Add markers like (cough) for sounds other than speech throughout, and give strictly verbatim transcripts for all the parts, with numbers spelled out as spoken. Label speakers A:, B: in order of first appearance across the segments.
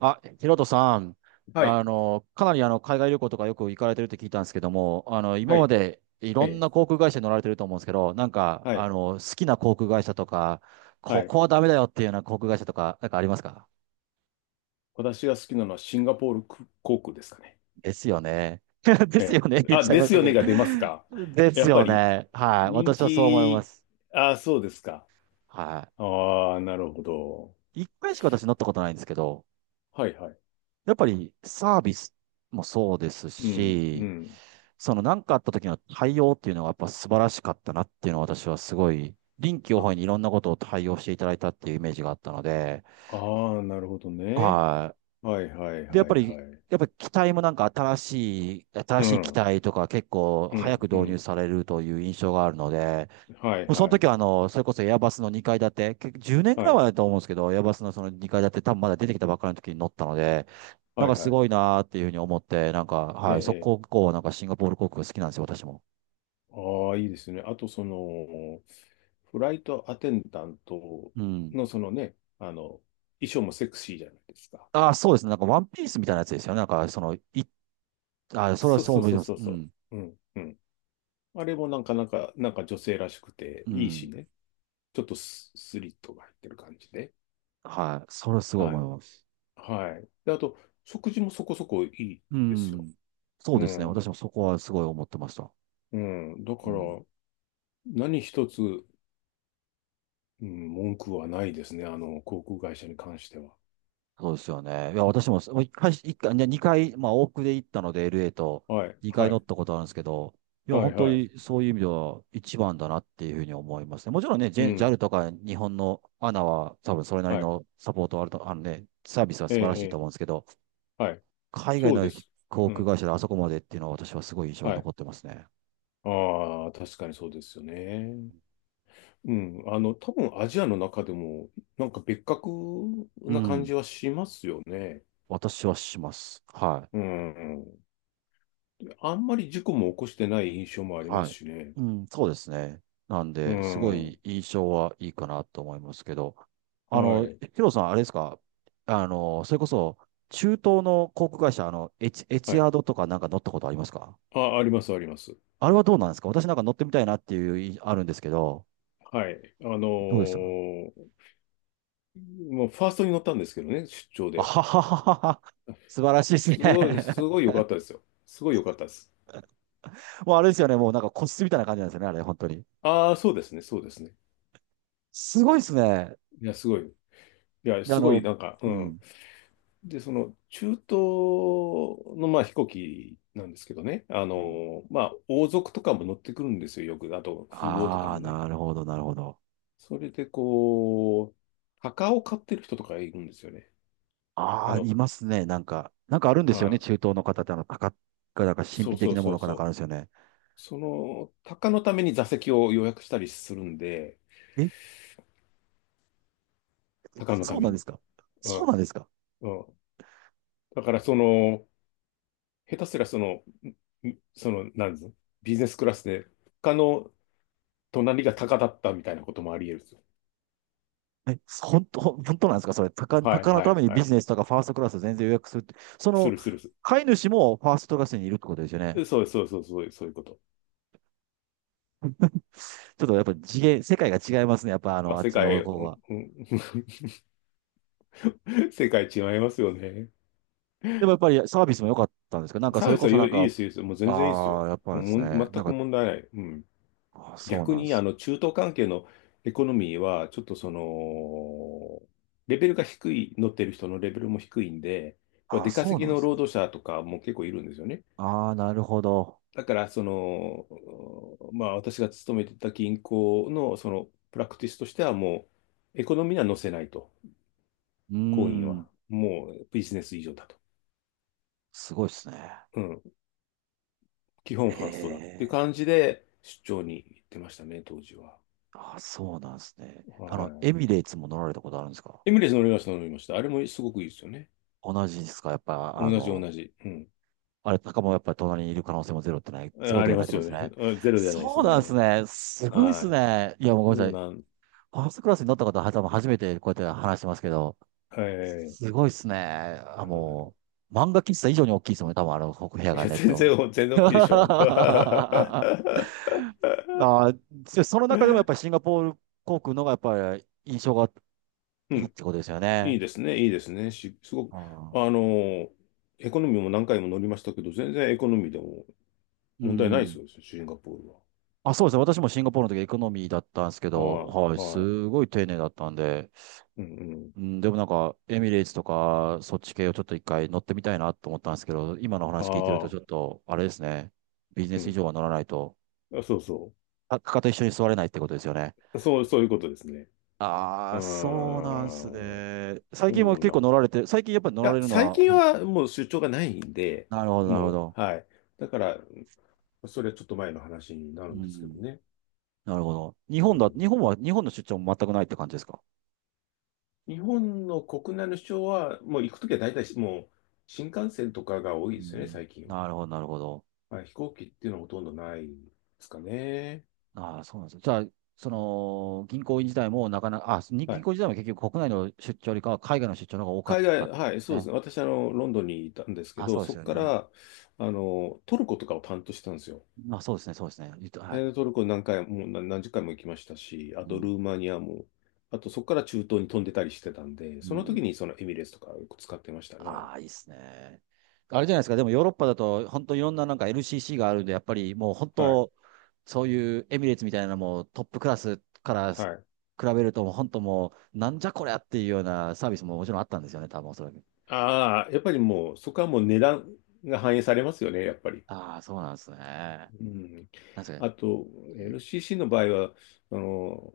A: あ、ヒロトさん、
B: は
A: あ
B: い。
A: の、かなりあの、海外旅行とかよく行かれてるって聞いたんですけども、あの、
B: は
A: 今ま
B: い。
A: でい
B: え
A: ろん
B: え。
A: な航空会社に乗られてると思うんですけど、なんか、
B: は
A: あ
B: い。
A: の、好きな航空会社とか、
B: は
A: こ
B: い。
A: こはダメだよっていうような航空会社とか、なんかありますか？
B: 私が好きなのはシンガポール航空ですかね。
A: ですよね。(laughs) で
B: え
A: すよ
B: え。
A: ね。言っ
B: あ、
A: ちゃい
B: で
A: まし
B: す
A: た
B: よ
A: け
B: ね
A: ど。
B: が出ますか。
A: で
B: や
A: す
B: っぱ
A: よ
B: り
A: ね。はい。
B: 人
A: 私はそう思いま
B: 気、
A: す。
B: あ、そうですか。
A: は
B: ああ、なるほど。
A: い。一回しか私乗ったことないんですけど、
B: はいはい。
A: やっぱりサービスもそうです
B: うん、う
A: し、
B: ん。
A: その何かあった時の対応っていうのがやっぱ素晴らしかったなっていうのは、私はすごい臨機応
B: あ、
A: 変にいろんなことを対応していただいたっていうイメージがあったので、
B: ああ、なるほどね。
A: は
B: はいはい
A: い。で、やっ
B: はい
A: ぱり、
B: はい。
A: やっぱり機体もなんか新しい、新
B: う
A: しい機
B: ん、
A: 体とか結構
B: う
A: 早く
B: ん、う
A: 導入
B: ん。
A: されるという印象があるので、
B: はい
A: もうその
B: はい。
A: 時は、あの、それこそエアバスのにかい建て、結局じゅうねんぐ
B: は
A: らい
B: い、
A: 前だと思うんですけど、エアバスのそのにかい建て、多分まだ出てきたばっかりの時に乗ったので、なん
B: は
A: か
B: い
A: す
B: はい。
A: ごいなーっていうふうに思って、なんか、
B: ええ、
A: はい、そ
B: え
A: こ以降はなんかシンガポール航空好きなんですよ、私も。
B: ああ、いいですね。あと、その、フライトアテンダント
A: うん。
B: の、そのね、あの、衣装もセクシーじゃないですか。
A: ああ、そうですね。なんかワンピースみたいなやつですよね。なんか、その、い、あーそれは
B: そう
A: そう
B: そう
A: 思い
B: そう
A: ます。
B: そう
A: う
B: そ
A: ん。
B: う。うん、うん。あれもなんか、なんか、なんか女性らしくて
A: う
B: いいし
A: ん。
B: ね。ちょっとス、スリットが入ってる感じで。
A: はい。それはすごい
B: は
A: 思い
B: い。
A: ます。
B: はい。で、あと、食事もそこそこいい
A: う
B: ですよ。
A: ん。そう
B: う
A: ですね。私
B: ん。
A: もそこはすごい思ってました。
B: うん。だ
A: う
B: から、
A: ん。
B: 何一つ、うん、文句はないですね。あの、航空会社に関しては。
A: そうですよね。いや、私も、もう一回、一回、ね、二回、まあ、往復で行ったので、エルエー と、
B: はい。
A: 二回
B: は
A: 乗
B: い。
A: ったことあるんですけど、いや、
B: はい。
A: 本当
B: はい。
A: にそういう意味では一番だなっていうふうに思いますね。もちろんね、ジ
B: う
A: ェ ジャル
B: ん。
A: とか日本の エーエヌエー は多分それなり
B: はい。
A: のサポートはあると、あのね、サービスは
B: え
A: 素
B: え、
A: 晴らし
B: え
A: いと
B: え、
A: 思うんですけど、
B: はい。
A: 海外
B: そうで
A: の
B: す。
A: 航
B: う
A: 空
B: ん。
A: 会社であそこまでっていうのは私はすごい印象に
B: はい。
A: 残ってますね。
B: ああ、確かにそうですよね。うん。あの、多分アジアの中でも、なんか別格
A: う
B: な感
A: ん。
B: じはしますよね。
A: 私はします。は
B: う
A: い。
B: ん。あんまり事故も起こしてない印象もありま
A: は
B: す
A: い。
B: しね。
A: うん、そうですね。なん
B: う
A: で、すご
B: ん。は
A: い印象はいいかなと思いますけど、あの、
B: い。
A: ヒロさん、あれですか、あの、それこそ、中東の航空会社、あの、エチ、エ
B: は
A: チ
B: い。
A: アードとかなんか乗ったことありますか？
B: あ、あります、あります。
A: あれはどうなんですか？私なんか乗ってみたいなっていうい、あるんですけど、
B: はい。あの
A: どうでした？
B: ー、もうファーストに乗ったんですけどね、出張
A: あ
B: で。
A: ははははは。素晴らしいです
B: すごい、す
A: ね。
B: ごい良かったですよ。すごい良かったです。
A: (laughs) もうあれですよね、もうなんか個室みたいな感じなんですよね、あれ、本当に。
B: ああ、そうですね、そうですね。
A: すごいですね。
B: いや、すごい。いや、
A: であ
B: すごい
A: の、
B: なんか、う
A: う
B: ん。
A: ん。
B: で、その中東のまあ飛行機なんですけどね、あの、まあ王族とかも乗ってくるんですよ、よく。あと富豪とか
A: ああー、
B: もね。
A: なるほど、なるほど。
B: それでこう、墓を買ってる人とかいるんですよね。
A: あ
B: あ
A: あ、
B: の、
A: いますね。なんか、なんかあるんですよね。
B: は
A: 中東の方って、あの、高が、なんか
B: い、
A: 神
B: そ
A: 秘
B: うそ
A: 的
B: う
A: なも
B: そ
A: の
B: う
A: かなん
B: そ
A: かある
B: う。
A: んですよね。
B: その、鷹のために座席を予約したりするんで、
A: え、
B: 鷹のた
A: そう
B: め
A: なんで
B: に。
A: すか？
B: う
A: そ
B: ん、
A: うなんですか？
B: うん。だからその、下手すらその、んその、なんですビジネスクラスで、他の隣が鷹だったみたいなこともあり得るんですよ。
A: え、本当、本当なんですかそれ、高、
B: はい、
A: 高の
B: は
A: た
B: い、
A: めに
B: は
A: ビ
B: い。
A: ジネスとかファーストクラス全然予約するって。そ
B: す
A: の、
B: るするす
A: 飼い主もファーストクラスにいるってことですよね。
B: る。そうそうそうそうそういうこと。
A: ちょっとやっぱ次元、世界が違いますね。やっぱあ
B: まあ、
A: の、あっ
B: 世
A: ち
B: 界、
A: の
B: う
A: 方
B: ん
A: が。
B: うん (laughs) 世界違いますよね。
A: でもやっぱりサービスも良かったんですけど、なんか
B: サ
A: そ
B: ー
A: れ
B: ビス
A: こ
B: はい
A: そなん
B: いいで
A: か、
B: すよ、いいですよ。もう全然いいです
A: あ
B: よ。
A: あ、やっぱです
B: もう
A: ね。
B: 全
A: なん
B: く
A: か、
B: 問題ない。うん。
A: あーそう
B: 逆
A: なんで
B: に、あ
A: す。
B: の、中東関係のエコノミーは、ちょっとその、レベルが低い、乗ってる人のレベルも低いんで、まあ
A: ああ、
B: 出
A: そ
B: 稼
A: う
B: ぎ
A: なんで
B: の
A: す
B: 労
A: ね。
B: 働者とかも結構いるんですよね。
A: ああ、なるほど。
B: だから、その、まあ、私が勤めてた銀行の、その、プラクティスとしては、もう、エコノミーには載せないと。
A: うー
B: 行員
A: ん。
B: は。もう、ビジネス以上だと。
A: すごいですね。
B: うん。基本
A: え
B: ファーストだっていう
A: え。
B: 感じで、出張に行ってましたね、当時は。
A: あ、そうなんですね。あの、エ
B: は
A: ミレーツも乗られたことあるんですか？
B: い。エミレス乗りました、乗りました。あれもすごくいいですよね。
A: 同じですかやっぱ、あ
B: 同じ、
A: の、
B: 同じ。うん。
A: あれ、高もやっぱり隣にいる可能性もゼロってない、ゼ
B: あ、
A: ロ
B: あ
A: で
B: り
A: はな
B: ま
A: いって
B: す
A: こと
B: よ
A: です
B: ね。
A: ね。
B: (laughs) あ、ゼロじゃないで
A: そ
B: す
A: うなんです
B: ね。
A: ね。すごいです
B: は
A: ね。いや、もうご
B: い。
A: めんな
B: そ
A: さ
B: う
A: い。
B: なん、
A: ファーストクラスに乗った方は多分初めてこうやって話してますけど、
B: はい。
A: すごいっすね。あ、
B: は
A: もう、漫画喫茶以上に大きいですもんね。多分あの、ここ部屋
B: い。い
A: が
B: や、
A: ね、
B: 全
A: と。
B: 然、全
A: (laughs)
B: 然大きいでしょ。(laughs)
A: あー、でその中でもやっぱりシンガポール航空のがやっぱり印象が
B: う
A: いいっ
B: ん。
A: てことですよ
B: いい
A: ね。
B: ですね、いいですね。し、すご
A: あ
B: く、
A: ー、
B: あの、エコノミーも何回も乗りましたけど、全然エコノミーでも
A: う
B: 問題ないで
A: ん。
B: すよ、シンガポールは。
A: あ、そうですね。私もシンガポールの時エコノミーだったんですけど、
B: は
A: はい、
B: い、は
A: す
B: い。
A: ごい丁寧だったんで、
B: うんうん。
A: うん、でもなんか、エミレーツとか、そっち系をちょっと一回乗ってみたいなと思ったんですけど、今の話聞いてると
B: あ
A: ちょっ
B: あ、
A: と、あれですね。ビジネ
B: う
A: ス以
B: ん。
A: 上は乗らないと。
B: あ、そうそ
A: あかかと一緒に座れないってことですよね。
B: う。そう、そういうことですね。う
A: ああ、そう
B: ー
A: なんです
B: ん。
A: ね。最
B: そ
A: 近も
B: う
A: 結
B: な
A: 構
B: ん。い
A: 乗られて、最近やっぱり乗ら
B: や、
A: れるの
B: 最
A: は
B: 近
A: 多いですね、
B: はもう出張がないんで、
A: なるほど、なるほ
B: も
A: ど。
B: う、はい。だから、それはちょっと前の話になる
A: う
B: んですけど
A: ん。
B: ね。
A: なるほど。日
B: う
A: 本だ、
B: ん。
A: 日本は、日本の出張も全くないって感じですか？
B: 日本の国内の主張は、もう行くときは大体もう新幹線とかが多い
A: う
B: ですよね、
A: ん。
B: 最近は。
A: なるほど、なるほど。
B: はい、飛行機っていうのはほとんどないですかね。
A: ああ、そうなんですね。じゃあ、その、銀行員自体もなかなか、あ、に
B: は
A: 銀
B: い。
A: 行自体も結局国内の出張よりかは海外の出張の方が多かっ
B: 海
A: た
B: 外、
A: で
B: はい、
A: す
B: そうです
A: ね。
B: ね。私、あの、ロンドンにいたんですけ
A: あ、
B: ど、
A: そうで
B: そ
A: す
B: こ
A: よ
B: か
A: ね。
B: ら、あの、トルコとかを担当してたんですよ。
A: まあ、そうですね、そうですね。言うとは
B: え
A: い。
B: ートルコ何回も、何何十回も行きましたし、あ
A: う
B: とル
A: ん。
B: ーマニアも、あとそこから中東に飛んでたりしてたんで、
A: う
B: その時
A: ん、
B: にそのエミレーツとかよく使ってましたね。
A: ああ、いいっすね。あれじゃないですか。でもヨーロッパだと、本当いろんななんか エルシーシー があるんで、やっぱりもう本
B: はい。
A: 当、そういうエミレーツみたいなのもうトップクラスから比
B: はい。
A: べると、もう本当もう、なんじゃこりゃっていうようなサービスももちろんあったんですよね、多分おそらく。
B: ああ、やっぱりもう、そこはもう値段が反映されますよね、やっぱり。
A: ああ、そうなんですね。
B: うん。
A: 確かに。
B: あと、
A: うん、
B: エルシーシー の場合は、あの、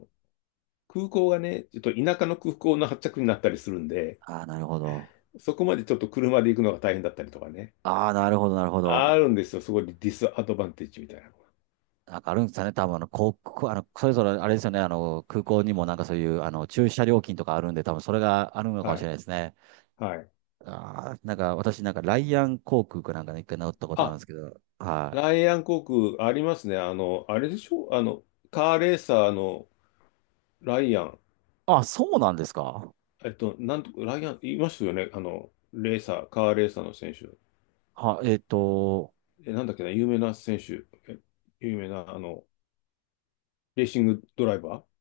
B: 空港がね、ちょっと田舎の空港の発着になったりするんで、
A: ああ、なるほど。
B: そこまでちょっと車で行くのが大変だったりとかね。
A: ああ、なるほど、なるほど。
B: あるんですよ、そこでディスアドバンテージみたいなの
A: なんかあるんですかね、多分あの、航空あの、それぞれあれですよね、あの、空港にもなんかそういう、あの、駐車料金とかあるんで、多分それがあるの
B: が。
A: かもし
B: は
A: れ
B: い。
A: ないですね。
B: はい。
A: ああ、なんか私なんかライアン航空かなんかね、一回乗ったことあるんで
B: あ、
A: すけど、は
B: ラ
A: い。
B: イアン航空ありますね。あの、あれでしょあの、カーレーサーのライアン。
A: あ、そうなんですか。
B: えっと、なんと、ライアン、いますよね。あの、レーサー、カーレーサーの選手。
A: は、えっと、
B: え、なんだっけな、有名な選手、え、有名な、あの、レーシングドライバー。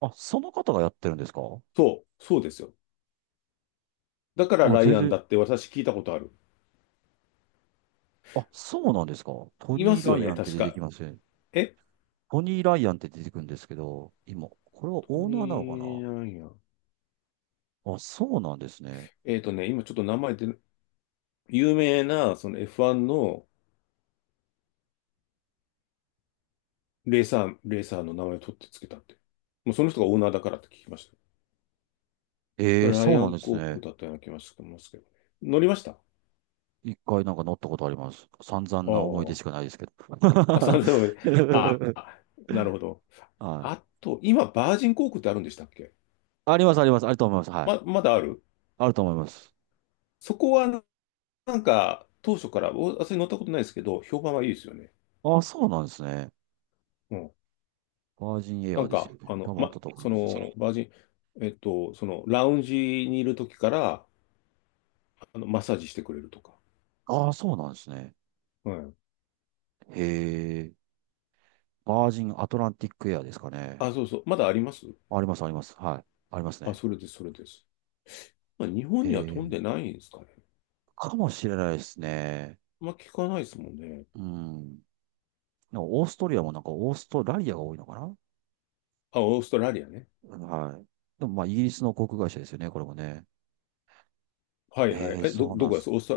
A: あ、その方がやってるんですか？
B: そう、そうですよ。だから
A: あ、
B: ラ
A: 全
B: イアン
A: 然、
B: だって私聞いたことある。
A: あ、そうなんですか。ト
B: いま
A: ニー・
B: す
A: ラ
B: よ
A: イ
B: ね、
A: アンって
B: 確
A: 出て
B: か。
A: きますね。
B: え、
A: トニー・ライアンって出てくるんですけど、今、これは
B: ト
A: オーナーなのか
B: ミー・
A: な？
B: ライアン。
A: あ、そうなんですね。
B: えっとね、今ちょっと名前で、有名な、その エフワン のレーサー、レーサーの名前を取ってつけたって。もうその人がオーナーだからって聞きました。そ
A: ええ、
B: れライ
A: そう
B: ア
A: なん
B: ン
A: です
B: 航空
A: ね。
B: だったような気がしてますけどね。乗りましたあ
A: 一回なんか乗ったことあります。散々な思い出しかないですけど。
B: あ。あ、
A: (laughs)
B: さんぜんえん。ああ、なるほど。
A: はい。
B: あと、今、バージン航空ってあるんでしたっけ。
A: あります、あります。あると思います。は
B: ま、
A: い。
B: まだある。
A: あると思います。
B: そこはな、なんか当初から、お、私乗ったことないですけど、評判はいいですよね。
A: あ、あそうなんですね。
B: うん。
A: バージンエア
B: な
A: ー
B: ん
A: です
B: か、
A: よ
B: あ
A: ね。多
B: の、
A: 分ああった
B: ま、
A: と思い
B: そ
A: ます。その、
B: の、バージン、えっと、その、ラウンジにいる時から、あの、マッサージしてくれるとか。
A: ああ、そうなんですね。
B: うん。
A: へえ。バージンアトランティックエアーですかね。
B: あ、そうそう。まだあります。
A: あります、あります。はい。あります
B: あ、
A: ね。
B: それです、それです。まあ、日本
A: へ
B: には飛んで
A: え。
B: ないんですかね。
A: かもしれないですね。
B: まあ、聞かないですもんね。
A: うん。なんかオーストリアもなんかオーストラリアが多いのかな？
B: あ、オーストラリアね。
A: うん、はい。でもまあ、イギリスの航空会社ですよね、これもね。
B: はいはい。
A: へえ、
B: え、ど、
A: そうな
B: ど
A: ん
B: こ
A: で
B: で
A: す。
B: すオースト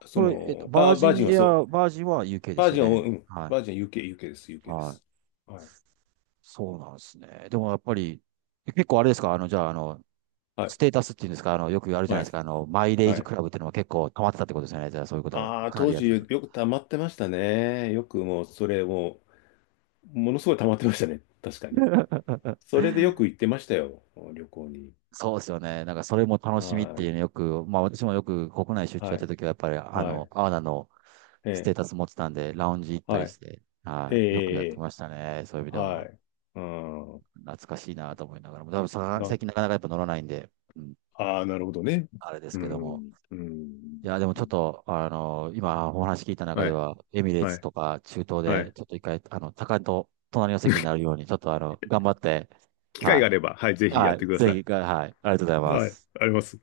B: ラ、そ
A: これ、えっと、
B: の、
A: バー
B: あ、バ
A: ジ
B: ー
A: ン
B: ジンは
A: エ
B: そう。
A: アー、バージンは ユーケー で
B: バ
A: す
B: ー
A: よ
B: ジンは、う
A: ね。
B: ん。
A: はい。
B: バージンは ユーケー、ユーケー です、有形で
A: は
B: す。
A: い。
B: はい。
A: そうなんですね。でもやっぱり、え結構あれですかあの、じゃあ、あの、
B: はい。
A: ステータスっていうんですか、あの、よくあるじゃな
B: は
A: いで
B: い。
A: すか、あの、マイレー
B: は
A: ジ
B: い。
A: クラブっていうのも結構溜まってたってことですよね。じゃあ、そういうことは
B: ああ、
A: かな
B: 当
A: りやっ
B: 時
A: てた。
B: よく溜まってましたね。よくもう、それもう、ものすごい溜まってましたね。(laughs) 確かに。それでよく行ってましたよ。旅行に。
A: そうですよね。なんか、それも楽しみって
B: は
A: いう
B: い。
A: のよく、まあ、私もよく国内出張や
B: は
A: った
B: い。
A: 時は、やっぱり、あ
B: は
A: の、
B: い。
A: アーナの
B: え
A: ステー
B: え。
A: タス持ってたんで、ラウンジ行った
B: は
A: り
B: い。
A: して、
B: え
A: はい、よくやっ
B: え。
A: て
B: え
A: ましたね。そ
B: え。
A: ういう意味で
B: は
A: は。
B: い。うん。
A: 懐かしいなと思いながらも、多分さ
B: な、
A: 最近なかなかやっぱ乗らないんで、うん、
B: ああ、なるほどね。
A: あれです
B: う
A: けども。
B: ん。う
A: い
B: ん。
A: や、でもちょっと、あの、今お話聞いた中
B: は
A: で
B: い。
A: は、エミレー
B: は
A: ツ
B: い。
A: とか中東
B: は
A: で、
B: い。
A: ちょっと一回、あの、高いと隣の席になるように、ちょっとあの、頑張って、
B: 機会
A: は
B: があ
A: い。
B: れば、はい、ぜひや
A: は
B: って
A: い。
B: くだ
A: ぜ
B: さい。
A: ひ、はい。ありがとうございま
B: はい。
A: す。
B: あります。